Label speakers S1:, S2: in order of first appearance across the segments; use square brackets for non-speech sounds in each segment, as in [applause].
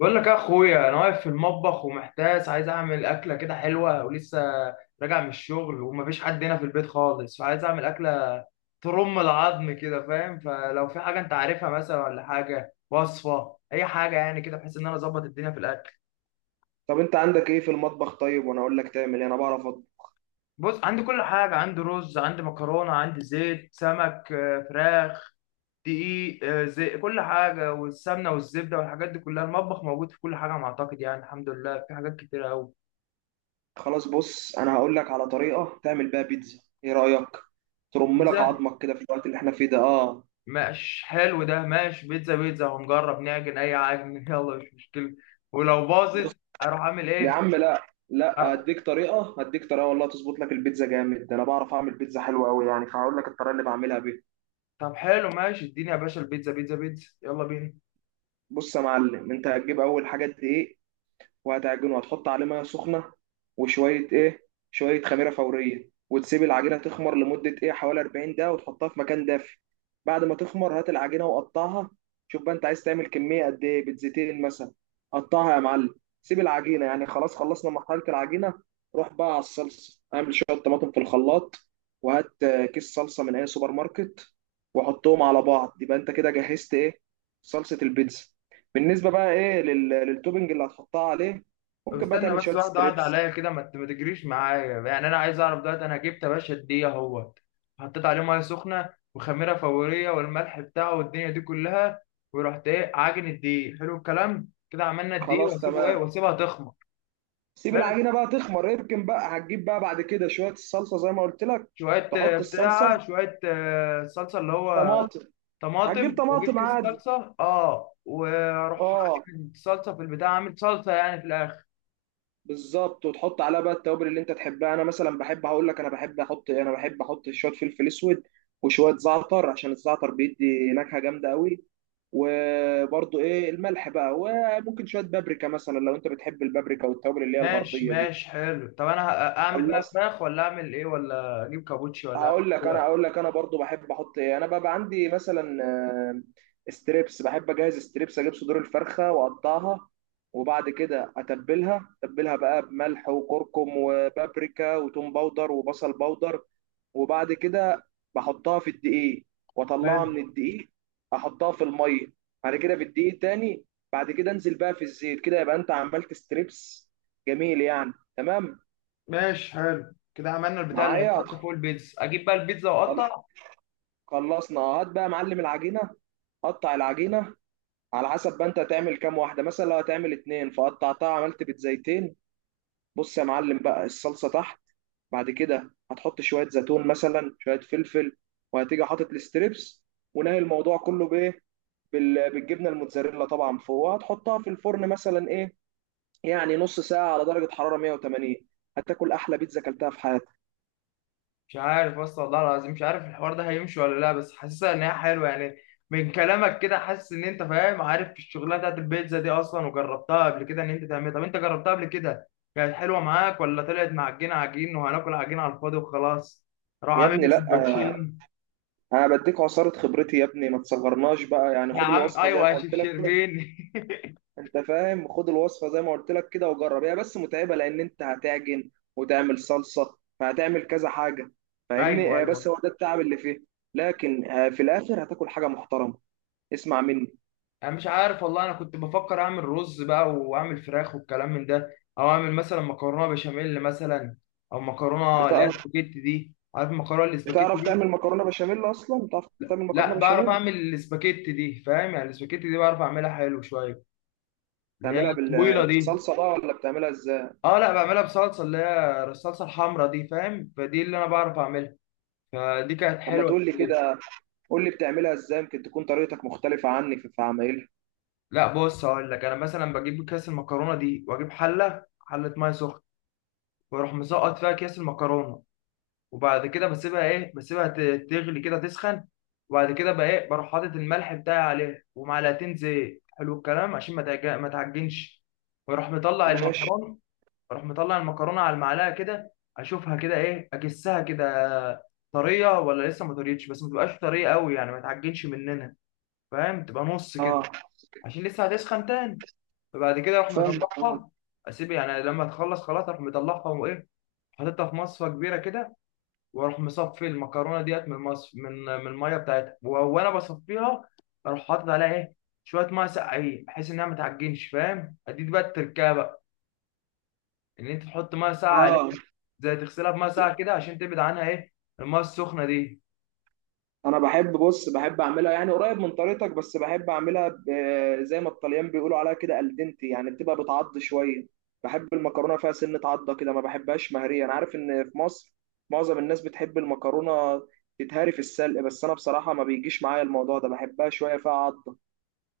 S1: بقول لك يا اخويا، انا واقف في المطبخ ومحتاس، عايز اعمل اكله كده حلوه ولسه راجع من الشغل، ومفيش حد هنا في البيت خالص. فعايز اعمل اكله ترم العظم كده، فاهم؟ فلو في حاجه انت عارفها مثلا، ولا حاجه، وصفه، اي حاجه يعني كده، بحيث ان انا اظبط الدنيا في الاكل.
S2: طب انت عندك ايه في المطبخ؟ طيب وانا اقول لك تعمل ايه. انا بعرف
S1: بص عندي كل حاجه، عندي رز، عندي مكرونه، عندي زيت، سمك، فراخ، دقيق، زي كل حاجه، والسمنه والزبده والحاجات دي كلها المطبخ موجود، في كل حاجه انا اعتقد يعني. الحمد لله في حاجات كتيره قوي.
S2: خلاص. بص، انا هقول لك على طريقه تعمل بيها بيتزا، ايه رايك؟ ترم لك
S1: بيتزا.
S2: عظمك كده في الوقت اللي احنا فيه ده. اه،
S1: ماشي حلو ده، ماشي، بيتزا بيتزا، هنجرب نعجن اي عجن [laughs] يلا، مش مشكلة. ولو
S2: بص
S1: باظت اروح اعمل
S2: يا
S1: ايه؟
S2: عم، لا لا،
S1: أر...
S2: هديك طريقه، هديك طريقه والله تظبط لك البيتزا جامد ده. انا بعرف اعمل بيتزا حلوه قوي يعني، فهقول لك الطريقه اللي بعملها بيها.
S1: طب حلو، ماشي، اديني يا باشا البيتزا. بيتزا بيتزا يلا بينا.
S2: بص يا معلم، انت هتجيب اول حاجه دقيق، وهتعجنه، وهتحط عليه ميه سخنه وشويه ايه، شويه خميره فوريه، وتسيب العجينه تخمر لمده ايه حوالي 40 دقيقه، وتحطها في مكان دافي. بعد ما تخمر هات العجينه وقطعها. شوف بقى انت عايز تعمل كميه قد ايه، بيتزتين مثلا. قطعها يا معلم، سيب العجينه، يعني خلاص خلصنا مرحله العجينه. روح بقى على الصلصه، اعمل شويه طماطم في الخلاط، وهات كيس صلصه من اي سوبر ماركت، وحطهم على بعض. يبقى انت كده جهزت ايه، صلصه البيتزا. بالنسبه بقى ايه للتوبنج اللي هتحطها عليه،
S1: طب
S2: ممكن بقى
S1: استنى
S2: تعمل
S1: بس،
S2: شويه
S1: واحدة واحدة
S2: ستريبس.
S1: عليا كده، ما تجريش معايا يعني. انا عايز اعرف دلوقتي، انا جبت يا باشا الدقيق اهوت، حطيت عليه ميه سخنة وخميرة فورية والملح بتاعه والدنيا دي كلها، ورحت ايه عاجن الدقيق. حلو الكلام كده، عملنا الدقيق
S2: خلاص
S1: واسيبه ايه،
S2: تمام،
S1: واسيبها تخمر.
S2: سيب
S1: حلو.
S2: العجينه بقى تخمر، اركن بقى، هتجيب بقى بعد كده شويه الصلصه زي ما قلت لك.
S1: شوية
S2: تحط الصلصه
S1: بتاع، شوية صلصة اللي هو
S2: طماطم. هتجيب
S1: طماطم، واجيب
S2: طماطم
S1: كيس
S2: عادي،
S1: صلصه، اه، واروح
S2: اه،
S1: اجيب الصلصه في البتاع، اعمل صلصه يعني في الاخر.
S2: بالظبط، وتحط عليها بقى التوابل اللي انت تحبها. انا مثلا بحب، هقول لك انا بحب احط شويه فلفل اسود، وشويه زعتر، عشان الزعتر بيدي نكهه جامده قوي، وبرضو ايه الملح بقى، وممكن شويه بابريكا مثلا لو انت بتحب البابريكا والتوابل اللي هي
S1: ماشي
S2: الغربيه دي.
S1: ماشي حلو. طب انا اعمل بقى
S2: خلصت،
S1: فراخ ولا اعمل ايه، ولا اجيب كابوتشي ولا اعمل
S2: هقول لك انا
S1: إيه؟
S2: هقول لك انا برضو بحب احط ايه. انا بقى عندي مثلا ستريبس، بحب اجهز ستريبس، اجيب صدور الفرخه واقطعها، وبعد كده اتبلها، بقى بملح وكركم وبابريكا وتوم باودر وبصل باودر، وبعد كده بحطها في الدقيق، واطلعها
S1: حلو.
S2: من الدقيق، احطها في الميه، بعد كده في الدقيق تاني، بعد كده انزل بقى في الزيت، كده يبقى انت عملت ستريبس جميل يعني تمام
S1: ماشي حلو كده، عملنا البتاع اللي
S2: معايا.
S1: هيتحط فوق البيتزا، اجيب بقى البيتزا واقطع.
S2: خلصنا، هات بقى يا معلم العجينه، قطع العجينه على حسب بقى انت هتعمل كام واحده، مثلا لو هتعمل اتنين فقطعتها عملت بيتزايتين. بص يا معلم، بقى الصلصه تحت، بعد كده هتحط شويه زيتون مثلا، شويه فلفل، وهتيجي حاطط الستريبس، ونهي الموضوع كله بايه، بالجبنه الموتزاريلا طبعا فوق، وهتحطها في الفرن مثلا ايه يعني نص ساعه على درجه حراره 180. هتاكل احلى بيتزا اكلتها في حياتك.
S1: مش عارف اصلا، والله العظيم مش عارف الحوار ده هيمشي ولا لا، بس حاسسها ان هي حلوه يعني. من كلامك كده حاسس ان انت فاهم عارف الشغلانه بتاعت البيتزا دي اصلا، وجربتها قبل كده ان انت تعملها. طب انت جربتها قبل كده، كانت حلوه معاك ولا طلعت معجنه عجين وهناكل عجين على الفاضي وخلاص؟ راح
S2: يا
S1: عامل
S2: ابني
S1: لي
S2: لا،
S1: سندوتشين.
S2: انا بديك عصاره خبرتي يا ابني، ما تصغرناش بقى يعني،
S1: يا
S2: خد
S1: عم
S2: الوصفه زي
S1: ايوه
S2: ما
S1: يا شيف
S2: قلت لك.
S1: شربين.
S2: انت فاهم، خد الوصفه زي ما قلت لك كده وجرب. هي بس متعبه لان انت هتعجن وتعمل صلصه، فهتعمل كذا حاجه،
S1: [laughs]
S2: فاهمني.
S1: ايوه
S2: هي بس
S1: ايوه.
S2: هو ده التعب اللي فيه، لكن في الاخر هتاكل حاجه محترمه، اسمع مني.
S1: انا مش عارف والله. انا كنت بفكر اعمل رز بقى واعمل فراخ والكلام من ده، او اعمل مثلا مكرونه بشاميل مثلا، او مكرونه اللي هي
S2: بتعرف
S1: السباكيتي دي، عارف المكرونه الاسباجيتي
S2: بتعرف
S1: دي؟
S2: تعمل مكرونه بشاميل اصلا؟ بتعرف تعمل مكرونه
S1: لا بعرف
S2: بشاميل؟
S1: اعمل الاسباجيتي دي، فاهم يعني. الاسباجيتي دي بعرف اعملها حلو شويه، اللي هي
S2: بتعملها
S1: الطويله دي.
S2: بالصلصه بقى، ولا بتعملها ازاي؟
S1: اه، لا بعملها بصلصه، اللي هي الصلصه الحمراء دي فاهم. فدي اللي انا بعرف اعملها، فدي كانت
S2: اما
S1: حلوه.
S2: تقول لي كده، قول لي بتعملها ازاي، يمكن تكون طريقتك مختلفه عني في عمايلها.
S1: لا بص هقول لك. انا مثلا بجيب كيس المكرونه دي، واجيب حله، حله ميه سخنه، واروح مسقط فيها كيس المكرونه. وبعد كده بسيبها ايه، بسيبها تغلي كده تسخن. وبعد كده بقى ايه، بروح حاطط الملح بتاعي عليها ومعلقتين زيت، حلو الكلام، عشان ما ما تعجنش. واروح مطلع
S2: ماشي،
S1: المكرونه. اروح مطلع المكرونه على المعلقه كده، اشوفها كده ايه، اجسها كده، طريه ولا لسه ما طريتش، بس ما تبقاش طريه قوي يعني ما تعجنش مننا فاهم. تبقى نص كده،
S2: اه،
S1: عشان لسه هتسخن تاني. فبعد كده اروح
S2: فاهمك، اه،
S1: مطلعها، اسيب يعني لما تخلص خلاص اروح مطلعها وايه، حاططها في مصفى كبيره كده، واروح مصفي المكرونه ديت من المصف من من الميه بتاعتها وانا بصفيها. اروح حاطط عليها ايه، شويه ميه ساقعين بحيث انها ما تعجنش فاهم. اديك بقى التركيبه بقى، ان انت تحط ميه ساقعه عليها،
S2: اه.
S1: زي تغسلها بميه ساقعه كده عشان تبعد عنها ايه، الميه السخنه دي.
S2: انا بحب، بص، بحب اعملها يعني قريب من طريقتك، بس بحب اعملها زي ما الطليان بيقولوا عليها كده الدنتي، يعني بتبقى بتعض شويه. بحب المكرونه فيها سنه عضه كده، ما بحبهاش مهريه. انا عارف ان في مصر معظم الناس بتحب المكرونه تتهري في السلق، بس انا بصراحه ما بيجيش معايا الموضوع ده، بحبها شويه فيها عضه.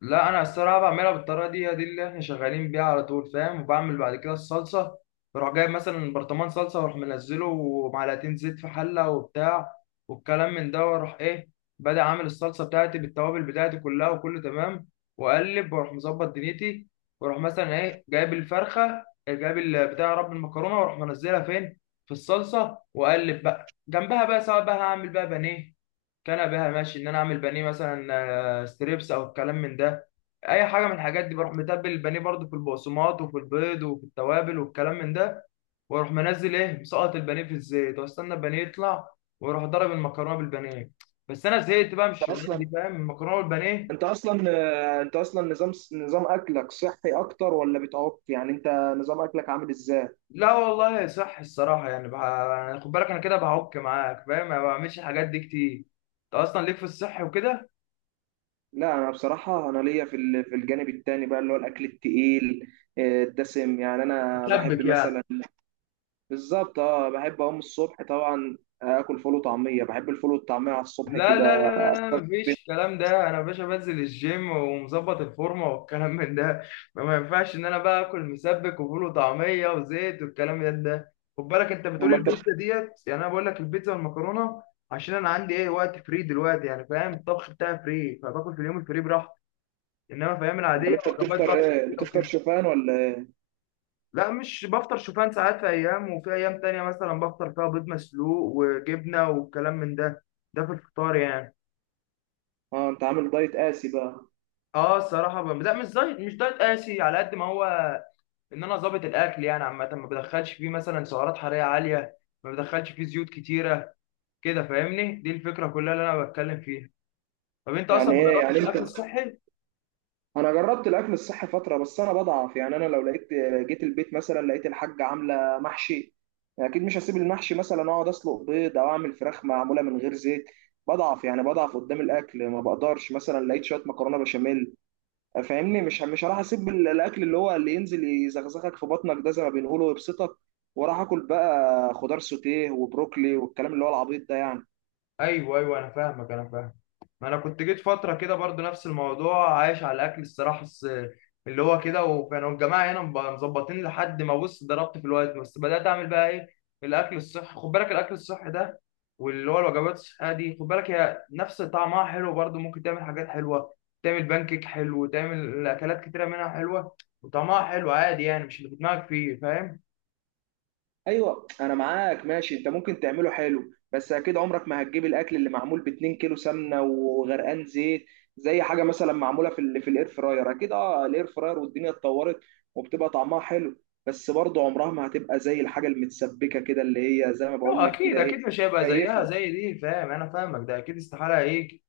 S1: لا انا الصراحه بعملها بالطريقه دي اللي احنا شغالين بيها على طول فاهم. وبعمل بعد كده الصلصه، بروح جايب مثلا برطمان صلصه، واروح منزله ومعلقتين زيت في حله وبتاع والكلام من ده، واروح ايه بدأ عامل الصلصه بتاعتي بالتوابل بتاعتي كلها وكله تمام. واقلب واروح مظبط دنيتي، واروح مثلا ايه جايب الفرخه، جايب بتاع رب المكرونه، واروح منزلها فين، في الصلصه. واقلب بقى جنبها بقى، سواء بقى هعمل بقى بانيه، كان بها ماشي ان انا اعمل بانيه مثلا، ستريبس او الكلام من ده، اي حاجه من الحاجات دي. بروح متبل البانيه برضو في البقسماط وفي البيض وفي التوابل والكلام من ده، واروح منزل ايه مسقط البانيه في الزيت، واستنى البانيه يطلع، واروح ضرب المكرونه بالبانيه. بس انا زهقت بقى من
S2: انت
S1: الشغلانه
S2: اصلا
S1: دي فاهم، المكرونه بالبانيه.
S2: انت اصلا انت اصلا نظام اكلك صحي اكتر ولا بتعك يعني؟ انت نظام اكلك عامل ازاي؟
S1: لا والله صح الصراحه يعني يعني خد بالك انا كده بعك معاك فاهم، ما بعملش الحاجات دي كتير. انت اصلا ليك في الصح وكده.
S2: لا انا بصراحه انا ليا في الجانب التاني بقى، اللي هو الاكل التقيل، الدسم يعني. انا بحب
S1: شبك يعني.
S2: مثلا، بالظبط، اه، بحب اقوم الصبح طبعا، اكل فول وطعميه، بحب الفول والطعميه على الصبح
S1: لا لا لا
S2: كده.
S1: لا لا، مفيش الكلام ده. انا يا باشا بنزل الجيم ومظبط الفورمه والكلام [laughs] من ده. ما ينفعش ان انا بقى اكل مسبك وفول وطعميه وزيت والكلام من ده. خد بالك انت بتقول
S2: امال انت
S1: البيتزا ديت، يعني انا بقول لك البيتزا والمكرونه عشان انا عندي ايه وقت فري دلوقتي يعني فاهم. الطبخ بتاعي فري، فباكل في اليوم الفري براحتي. انما في ايام
S2: امال
S1: العاديه
S2: انت
S1: وجبات
S2: بتفطر
S1: بقى
S2: ايه؟
S1: صحيه
S2: بتفطر
S1: وكده.
S2: شوفان ولا إيه؟
S1: لا مش بفطر شوفان ساعات. في ايام وفي ايام تانية مثلا بفطر فيها بيض مسلوق وجبنه والكلام من ده، ده في الفطار يعني.
S2: اه انت عامل دايت قاسي بقى.
S1: اه الصراحه لا مش دايت، مش دايت قاسي على قد ما هو ان انا ظابط الاكل يعني. عامه ما بدخلش فيه مثلا سعرات حراريه عاليه، ما بدخلش فيه زيوت كتيره كده فاهمني، دي الفكره كلها اللي انا بتكلم فيها. طب انت اصلا
S2: يعني
S1: ما
S2: ايه يعني
S1: جربتش
S2: انت؟
S1: الاكل الصحي؟
S2: انا جربت الاكل الصحي فتره، بس انا بضعف يعني. انا لو لقيت، جيت البيت مثلا لقيت الحاجه عامله محشي، اكيد مش هسيب المحشي مثلا اقعد اسلق بيض، او اعمل فراخ معموله من غير زيت. بضعف يعني، بضعف قدام الاكل، ما بقدرش. مثلا لقيت شويه مكرونه بشاميل، فاهمني، مش هروح اسيب الاكل اللي هو اللي ينزل يزغزغك في بطنك ده، زي ما بنقوله، ويبسطك، وراح اكل بقى خضار سوتيه وبروكلي والكلام اللي هو العبيط ده يعني.
S1: ايوه ايوه انا فاهمك، انا فاهم. ما انا كنت جيت فتره كده برضو نفس الموضوع، عايش على الاكل الصراحه اللي هو كده، وكانوا الجماعه هنا مظبطين. لحد ما بص ضربت في الوقت، بس بدات اعمل بقى ايه، الاكل الصحي. خد بالك الاكل الصحي ده واللي هو الوجبات الصحيه دي، خد بالك هي نفس طعمها حلو برضو، ممكن تعمل حاجات حلوه، تعمل بانكيك حلو، تعمل اكلات كتيره منها حلوه، وطعمها حلو عادي يعني مش اللي في دماغك فيه فاهم؟
S2: ايوه، انا معاك ماشي، انت ممكن تعمله حلو، بس اكيد عمرك ما هتجيب الاكل اللي معمول ب 2 كيلو سمنه وغرقان زيت زي حاجه مثلا معموله في الاير فراير. اكيد، اه، الاير فراير والدنيا اتطورت وبتبقى طعمها حلو، بس برضه عمرها ما هتبقى زي الحاجه المتسبكه كده، اللي هي زي ما بقول
S1: اه
S2: لك
S1: اكيد
S2: كده
S1: اكيد
S2: ايه،
S1: مش هيبقى زيها
S2: كيفها.
S1: زي دي فاهم، انا فاهمك، ده اكيد استحاله ايه.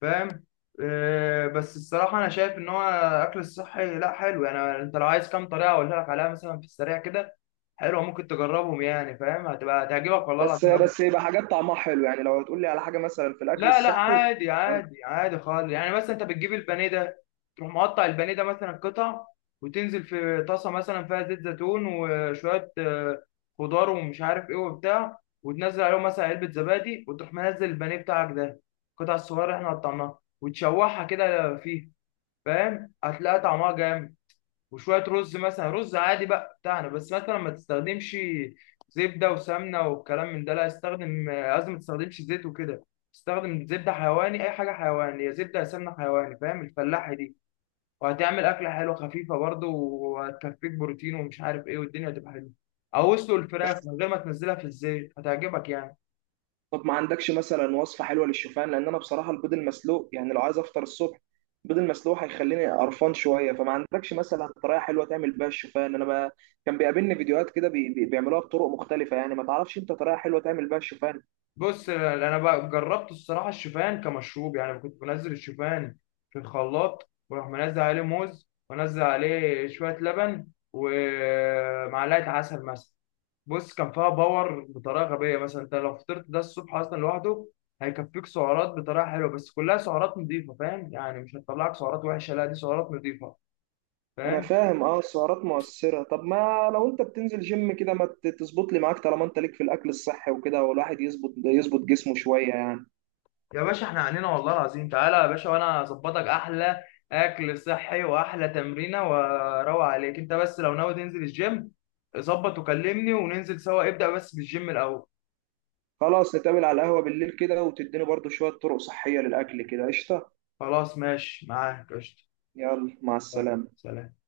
S1: فاهم. بس الصراحة أنا شايف إن هو أكل الصحي لأ حلو. يعني أنت لو عايز كام طريقة أقولها لك عليها مثلا في السريع كده حلوة، ممكن تجربهم يعني فاهم، هتبقى هتعجبك والله
S2: بس
S1: العظيم أوي.
S2: بس، يبقى حاجات طعمها حلو يعني؟ لو هتقول لي على حاجه مثلا في الاكل
S1: لا لا
S2: الصحي،
S1: عادي عادي عادي خالص. يعني مثلا أنت بتجيب البانيه ده، تروح مقطع البانيه ده مثلا قطع، وتنزل في طاسة مثلا فيها زيت زيتون وشوية خضار ومش عارف إيه وبتاع، وتنزل عليهم مثلا علبة زبادي، وتروح منزل البانيه بتاعك ده القطع الصغيرة اللي إحنا قطعناها، وتشوحها كده فيه فاهم، هتلاقي طعمها جامد. وشويه رز مثلا، رز عادي بقى بتاعنا، بس مثلا ما تستخدمش زبده وسمنه والكلام من ده، لا استخدم، لازم ما تستخدمش زيت وكده. استخدم زبده حيواني، اي حاجه حيواني، يا زبده يا سمنه حيواني فاهم، الفلاحي دي. وهتعمل اكله حلوه خفيفه برضه، وهتكفيك بروتين ومش عارف ايه، والدنيا هتبقى حلوه. او اسلق الفراخ من غير ما تنزلها في الزيت هتعجبك يعني.
S2: طب ما عندكش مثلا وصفة حلوة للشوفان؟ لأن أنا بصراحة البيض المسلوق، يعني لو عايز أفطر الصبح، البيض المسلوق هيخليني قرفان شوية. فما عندكش مثلا طريقة حلوة تعمل بيها الشوفان؟ أنا ما كان بيقابلني فيديوهات كده بيعملوها بطرق مختلفة. يعني ما تعرفش أنت طريقة حلوة تعمل بيها الشوفان؟
S1: بص انا بقى جربت الصراحه الشوفان كمشروب يعني. كنت بنزل الشوفان في الخلاط، واروح منزل عليه موز، وانزل عليه شويه لبن، ومعلقه عسل مثلا. بص كان فيها باور بطريقه غبيه. مثلا انت لو فطرت ده الصبح اصلا لوحده هيكفيك سعرات بطريقه حلوه، بس كلها سعرات نظيفه فاهم يعني، مش هتطلعك سعرات وحشه لا دي سعرات نظيفه
S2: أنا
S1: فاهم.
S2: فاهم أه، السعرات مؤثرة. طب ما لو أنت بتنزل جيم كده، ما تظبط لي معاك، طالما أنت ليك في الأكل الصحي وكده، والواحد يظبط جسمه شوية يعني.
S1: يا باشا احنا عنينا والله العظيم تعالى يا باشا، وانا اظبطك احلى اكل صحي واحلى تمرينه، واروق عليك انت، بس لو ناوي تنزل الجيم ظبط وكلمني وننزل سوا، ابدأ بس بالجيم الاول.
S2: خلاص، نتقابل على القهوة بالليل كده، وتديني برضو شوية طرق صحية للأكل كده، قشطة.
S1: خلاص ماشي معاك قشطة.
S2: يلا مع
S1: يلا،
S2: السلامة.
S1: سلام.